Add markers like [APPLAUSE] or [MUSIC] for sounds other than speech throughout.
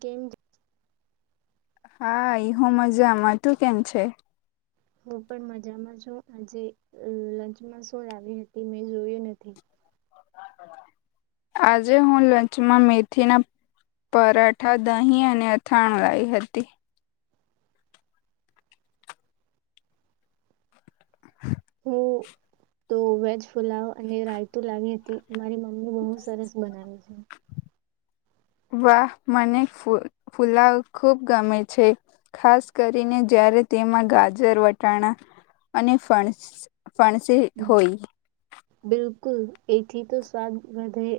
કેમ હા ઈ હો મજામાં તું કેમ છે હું પણ મજામાં છું આજે લંચમાં શું લાવી હતી મેં જોયું નથી આજે હું લંચમાં મેથીના પરાઠા દહીં અને અથાણું લાઈ હતી હું તો વેજ ફુલાવ અને રાયતું લાવી હતી મારી [UNINTELLIGIBLE] સરસ બનાવે છે વાહ મને ફુ ફુલાવ ખૂબ ગમે છે ખાસ કરીને જ્યારે તેમાં ગાજર વટાણા અને ફણ ફણસી હોઈ બિલકુલ એથી તો સ્વાદ વધે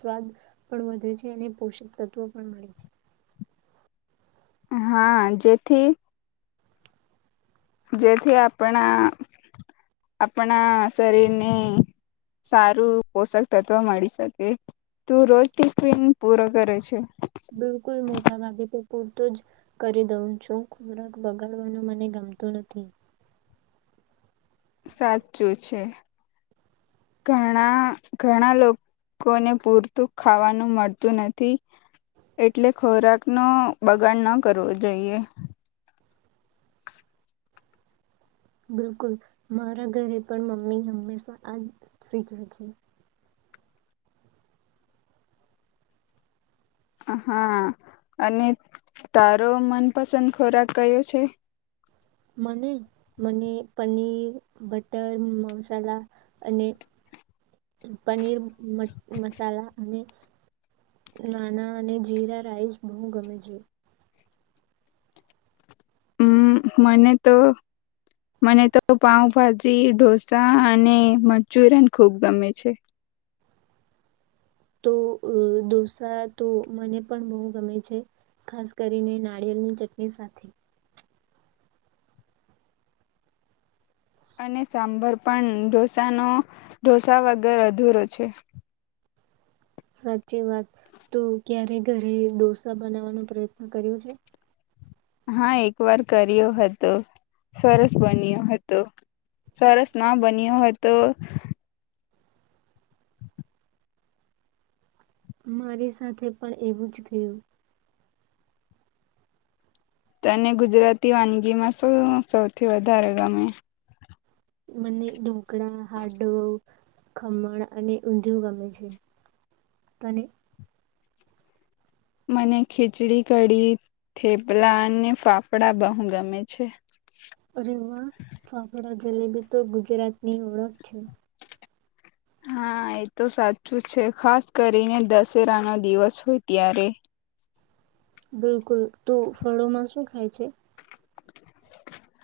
સ્વાદ પણ વધે છે અને પોષક તત્વો પણ મળે છે. હા જેથી જેથી આપણા આપણા શરીરને સારું પોષક તત્વ મળી શકે તું રોજ ટિફિન પૂરો કરે છે. બિલકુલ મોટા ભાગે તો પૂરતું જ કરી દઉં છું ખોરાક બગાડવાનું મને ગમતું નથી. સાચું છે ઘણા ઘણા લોકોને પૂરતું ખાવાનું મળતું નથી એટલે ખોરાક નો બગાડ ન કરવો જોઈએ. બિલકુલ મારા ઘરે પણ મમ્મી હંમેશા આજ શીખ્યું છે. હા અને તારો મનપસંદ ખોરાક કયો છે. મને મને પનીર બટર મસાલા અને પનીર મ મસાલા અને નાના અને જીરા રાઈસ બહુ ગમે છે. હમ મને તો મને તો પાઉભાજી ઢોસા અને મંચુરિયન ખુબ ગમે છે. તો અ ડોસા તો મને પણ બહુ ગમે છે ખાસ કરીને નારિયેળની ચટણી સાથે અને સાંભર પણ ઢોસાનો ઢોંસા વગર અધૂરો છે. સાચી વાત તું ક્યારે ઘરે ઢોસા બનાવવાનો પ્રયત્ન કર્યો છે. હા એક વાર કર્યો હતો સરસ બન્યો હતો સરસ ના બન્યો હતો. મારી સાથે પણ એવું જ થયું તને ગુજરાતી વાનગીમાં શું સૌથી વધારે ગમે મને ઢોકળા હાંડો ખમણ અને ઊંધિયું ગમે છે તને મને ખીચડી કડી થેપલા અને ફાફડા બહુ ગમે છે. અરે વાહ! ફાફડા જલેબી તો ગુજરાતની ઓળખ છે. હા એ તો સાચું છે ખાસ કરીને દશેરાનો દિવસ હોય ત્યારે બિલકુલ તો ફળોમાં શું ખાય છે.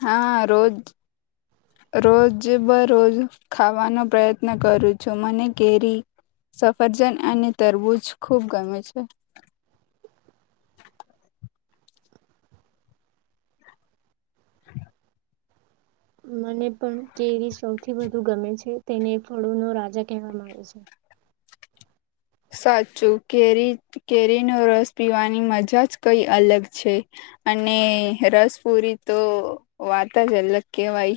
હા રોજ રોજ બરોજ ખાવાનો પ્રયત્ન કરું છું મને કેરી સફરજન અને તરબૂજ ખૂબ ગમે છે. મને પણ કેરી સૌથી વધુ ગમે છે તેને ફળો નો રાજા કહેવામાં આવે છે. સાચું કેરી કેરીનો રસ પીવાની મજા જ કઈ અલગ છે અને રસપુરી તો વાત જ અલગ કેવાય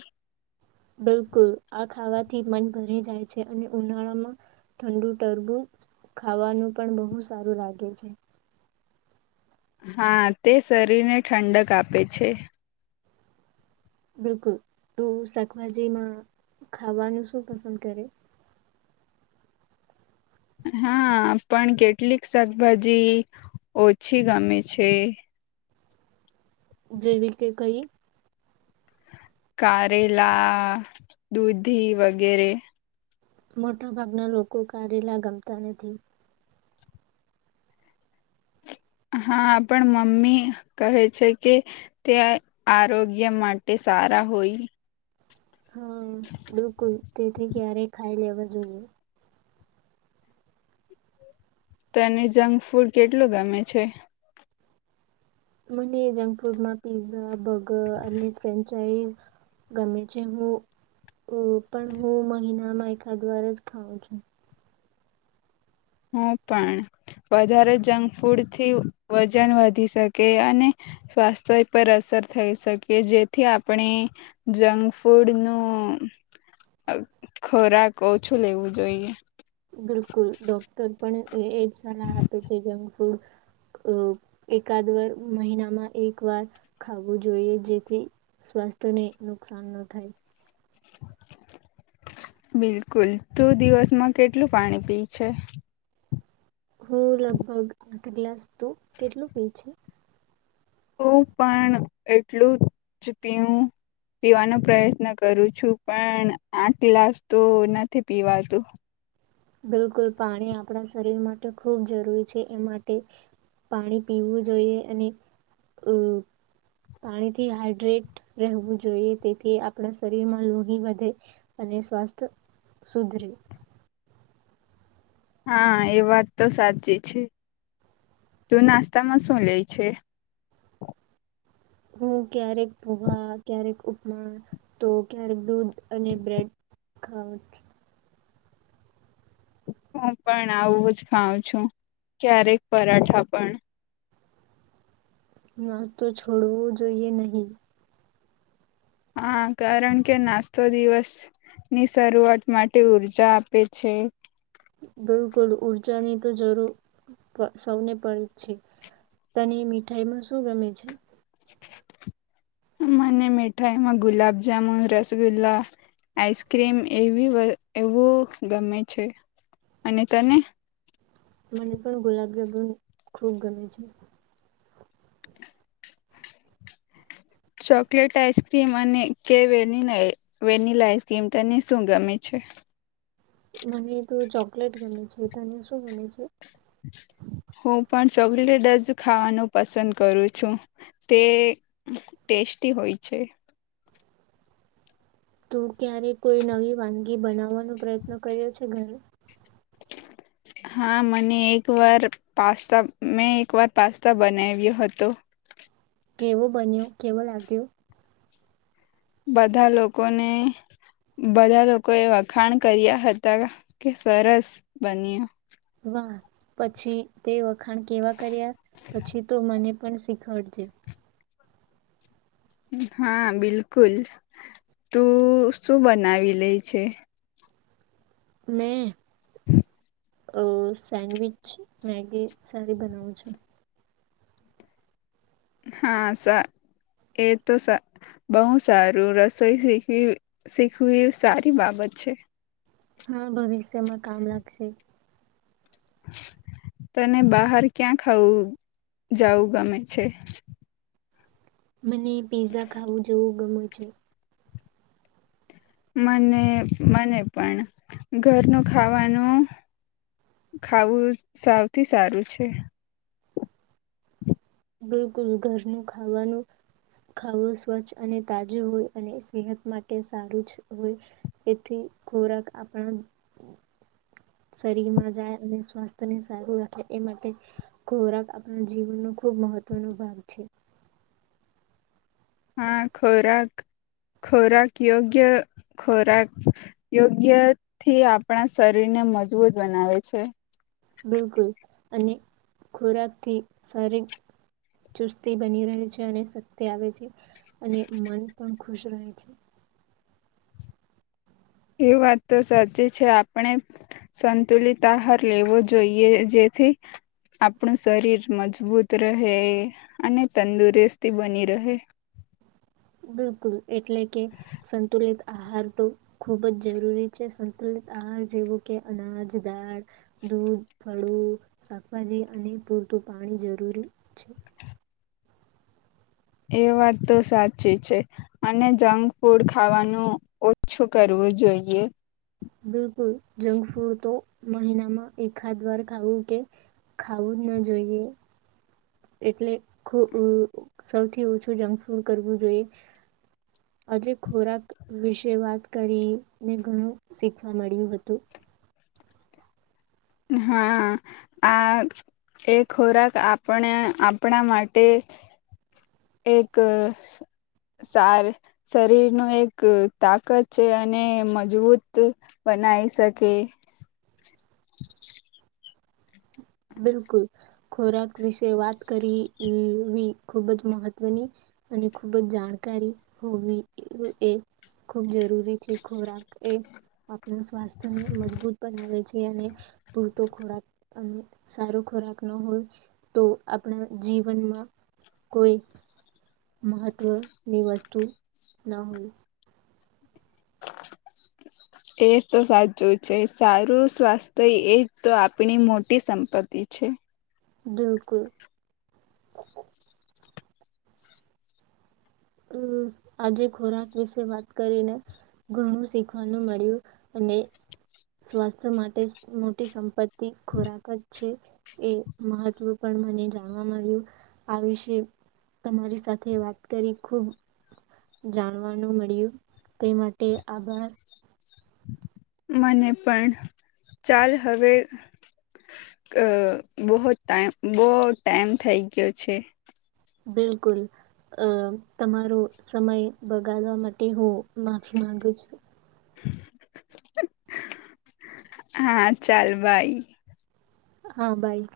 બિલકુલ આ ખાવાથી મન ભરી જાય છે અને ઉનાળામાં ઠંડુ ટરબુચ ખાવાનું પણ બહુ સારું લાગે છે. હા તે શરીરને ઠંડક આપે છે. બિલકુલ તું શાકભાજીમાં ખાવાનું શું પસંદ કરે હા પણ કેટલીક શાકભાજી ઓછી ગમે છે. જેવી કે કઈ કારેલા દૂધી વગેરે મોટા ભાગના લોકો કારેલા ગમતા નથી. હા પણ મમ્મી કહે છે કે ત્યાં આરોગ્ય માટે સારા હોય હા બિલકુલ તેથી ક્યારેય ખાઈ લેવા જોઈએ તો એને જંક ફૂડ કેટલું ગમે છે. મને જંક ફૂડ માં પીઝા બગ અ ફ્રેન્ ગમે છે હું પણ હું મહિના મા એકખા દ્વાર જ ખઉં છું. હ પણ વધારે જંક ફૂડથી વજન વધી શકે અને સ્વાસ્થ્ય પર અસર થઈ શકે જેથી આપણે જંક ફૂડ નું ખોરાક ઓછું લેવું જોઈએ બિલકુલ ડોક્ટર પણ એ એ જ સલાહ આપે છે જેમ એકાદ વાર મહિનામાં એક વાર ખવું જોઈએ જેથી સ્વાસ્થ્યને નુકસાન ન થાય બિલકુલ તું દિવસમાં કેટલું પાણી પી છે. હું લગભગ આઠ ગ્લાસ તો કેટલું પી છે. હું પણ એટલું જ પી પીવાનો પ્રયત્ન કરું છું પણ આઠ ગ્લાસ તો નથી પીવાતું. બિલકુલ પાણી આપણા શરીર માટે ખૂબ જરૂરી છે એ માટે, પાણી પીવું જોઈએ અને અ પાણીથી હાઈડ્રેટ રહેવું જોઈએ તેથી આપણા શરીરમાં લોહી વધે, અને સ્વાસ્થ્ય સુધરે. હા એ વાત તો સાચી છે, તું નાસ્તામાં શું લે છે? હું ક્યારેક ભોવા ક્યારેક ઉપમા તો ક્યારેક દૂધ અને બ્રેડ ખઉ. હું પણ આવું જ ખાઉં છું, ક્યારેક પરાઠા પણ. ના તો છોડવું જોઈએ નહી. હા કારણ કે નાસ્તો દિવસ ની શરૂઆત માટે ઊર્જા આપે છે. બિલકુલ ઊર્જાની તો જરૂર સૌને પડે છે, તની મીઠાઈમાં શું ગમે છે? મને મીઠાઈમાં ગુલાબજામુન રસગુલ્લા, આઈસક્રીમ એવી એવું ગમે છે, અને તને? મને પણ ગુલાબ જામુન ખૂબ ગમે છે. ચોકલેટ આઈસક્રીમ અને કે વેનિલા આઈસક્રીમ તને શું ગમે છે? મને તો ચોકલેટ ગમે છે. જેતાની શું બ છે? હું પણ ચોકલેટ જ ખાવાનું પસંદ કરું છું, તે ટેસ્ટી હોય છે. તું ક્યારે કોઈ નવી વાનગી બનાવવાનો પ્રયત્ન કર્યો છે ઘરે? હા મને એક વાર પાસ્તા મેં એક વાર પાસ્તા બનાવ્યો હતો. કેવો બન્યો કેવો લાગ્યો? બધા લોકોને બધા લોકો એ વખાણ કર્યા હતા કે સરસ બન્યો. પછી તે વખત ખાણ કેવા કર્યા પછી તો મને પણ શીખવડ છે. હા બિલકુલ, તું શું બનાવી લે છે? મેં [INAUDIBLE] અ સેન્ડવિચ મેગી સારી બનાવું છું. હા એ તો બહુ સારું રસોઈ શીખવી શીખવી સારી બાબત છે. હા ભવિષ્યમાં કામ લાગશે. તને બહાર ક્યાં ખાવું જવું ગમે છે? મને પીઝઝા ખાવું જેવું ગમે છે. મને મને પણ, ઘરનો ખાવાનું ખાવું સૌથી સારું છે. બિલકુલ ઘરનું ખાવાનું, ખાવું સ્વચ્છ અને તાજો હોય અને સેહત માટે સારું જ હોય, તેથી ખોરાક આપણા શરીરમાં જાય અને સ્વાસ્થ્યને સારું રાખે એ માટે, ખોરાક આપણા જીવનનો ખૂબ મહત્વનો ભાગ છે. હા ખોરાક ખોરાક યોગ્ય ખોરાક યોગ્ય થી આપણા શરીરને મજબૂત બનાવે છે. બિલકુલ, અને ખોરાક થી સારી ચુસ્તી બની રહે છે શક્તિ આવે છે. અને મન પણ ખુશ રહી છે. એ વાત તો સાચી છે આપણે સંતુલિત આહાર લેવો જોઈએ જેથી, આપણું શરીર મજબૂત રહે અને તંદુરસ્તી બની રહે. બિલકુલ. એટલે કે સંતુલિત આહાર તો ખૂબ જ જરૂરી છે સંતુલિત આહાર જેવો કે અનાજ દાળ દૂધ. કળું, શાકભાજી અને પૂરતું પાણી જરૂરી છે. એ વાત તો સાચી છે, અને જંક ફૂડ ખાવાનું ઓછું કરવું જોઈએ. બિલકુલ. જંક ફૂડ તો મહિનામાં એકાદ વાર ખાવું કે ખાવું જ ન જોઈએ. એટલે ખૂ ઉ સૌથી ઓછું જંક ફૂડ કરવું જોઈએ આજે ખોરાક વિશે વાત કરીને ઘણું શીખવા મળ્યું હતું. હા આ એ ખોરાક આપણે આપણા માટે એક સાર શરીર નું એક તાકત છે અને મજબૂત બનાવી શકે. [INAUDIBLE] બિલકુલ ખોરાક વિશે વાત કરીવી ખૂબ જ મહત્વની અને ખૂબ જ જાણકારી હોવી એ ખૂબ જરૂરી છે. ખોરાક એ આપણા સ્વાસ્થ્યને મજબૂત બનાવે છે અને પૂરતો ખોરાક અને સારું ખોરાક ન હોય તો આપણા જીવનમાં કોઈ મહત્ત્વની વસ્તુ ન હોય. એ તો સાચું છે સારું સ્વાસ્થ્ય એજ તો આપણી મોટી સંપત્તિ છે. બિલકુલ. હમ્મ આજે ખોરાક વિશે વાત કરીને ઘણું શીખવાનું મળ્યું અને સ્વાસ્થ્ય માટે મોટી સંપત્તિ ખોરાક જ છે એ મહત્વ પણ મને જાણવા મળ્યું આ વિશે તમારી સાથે વાત કરી ખુબ જાણવાનું મળ્યું તે માટે આભાર. મને પણ ચાલ હવે ક બહુત ટાઇમ બહ ટાઈમ થઈ ગયો છે. બિલકુલ અ તમારો સમય બગાડવા માટે હું માફી માંગુ છું. [UNINTELLIGIBLE] હા ચાલ બાય. હા બાય.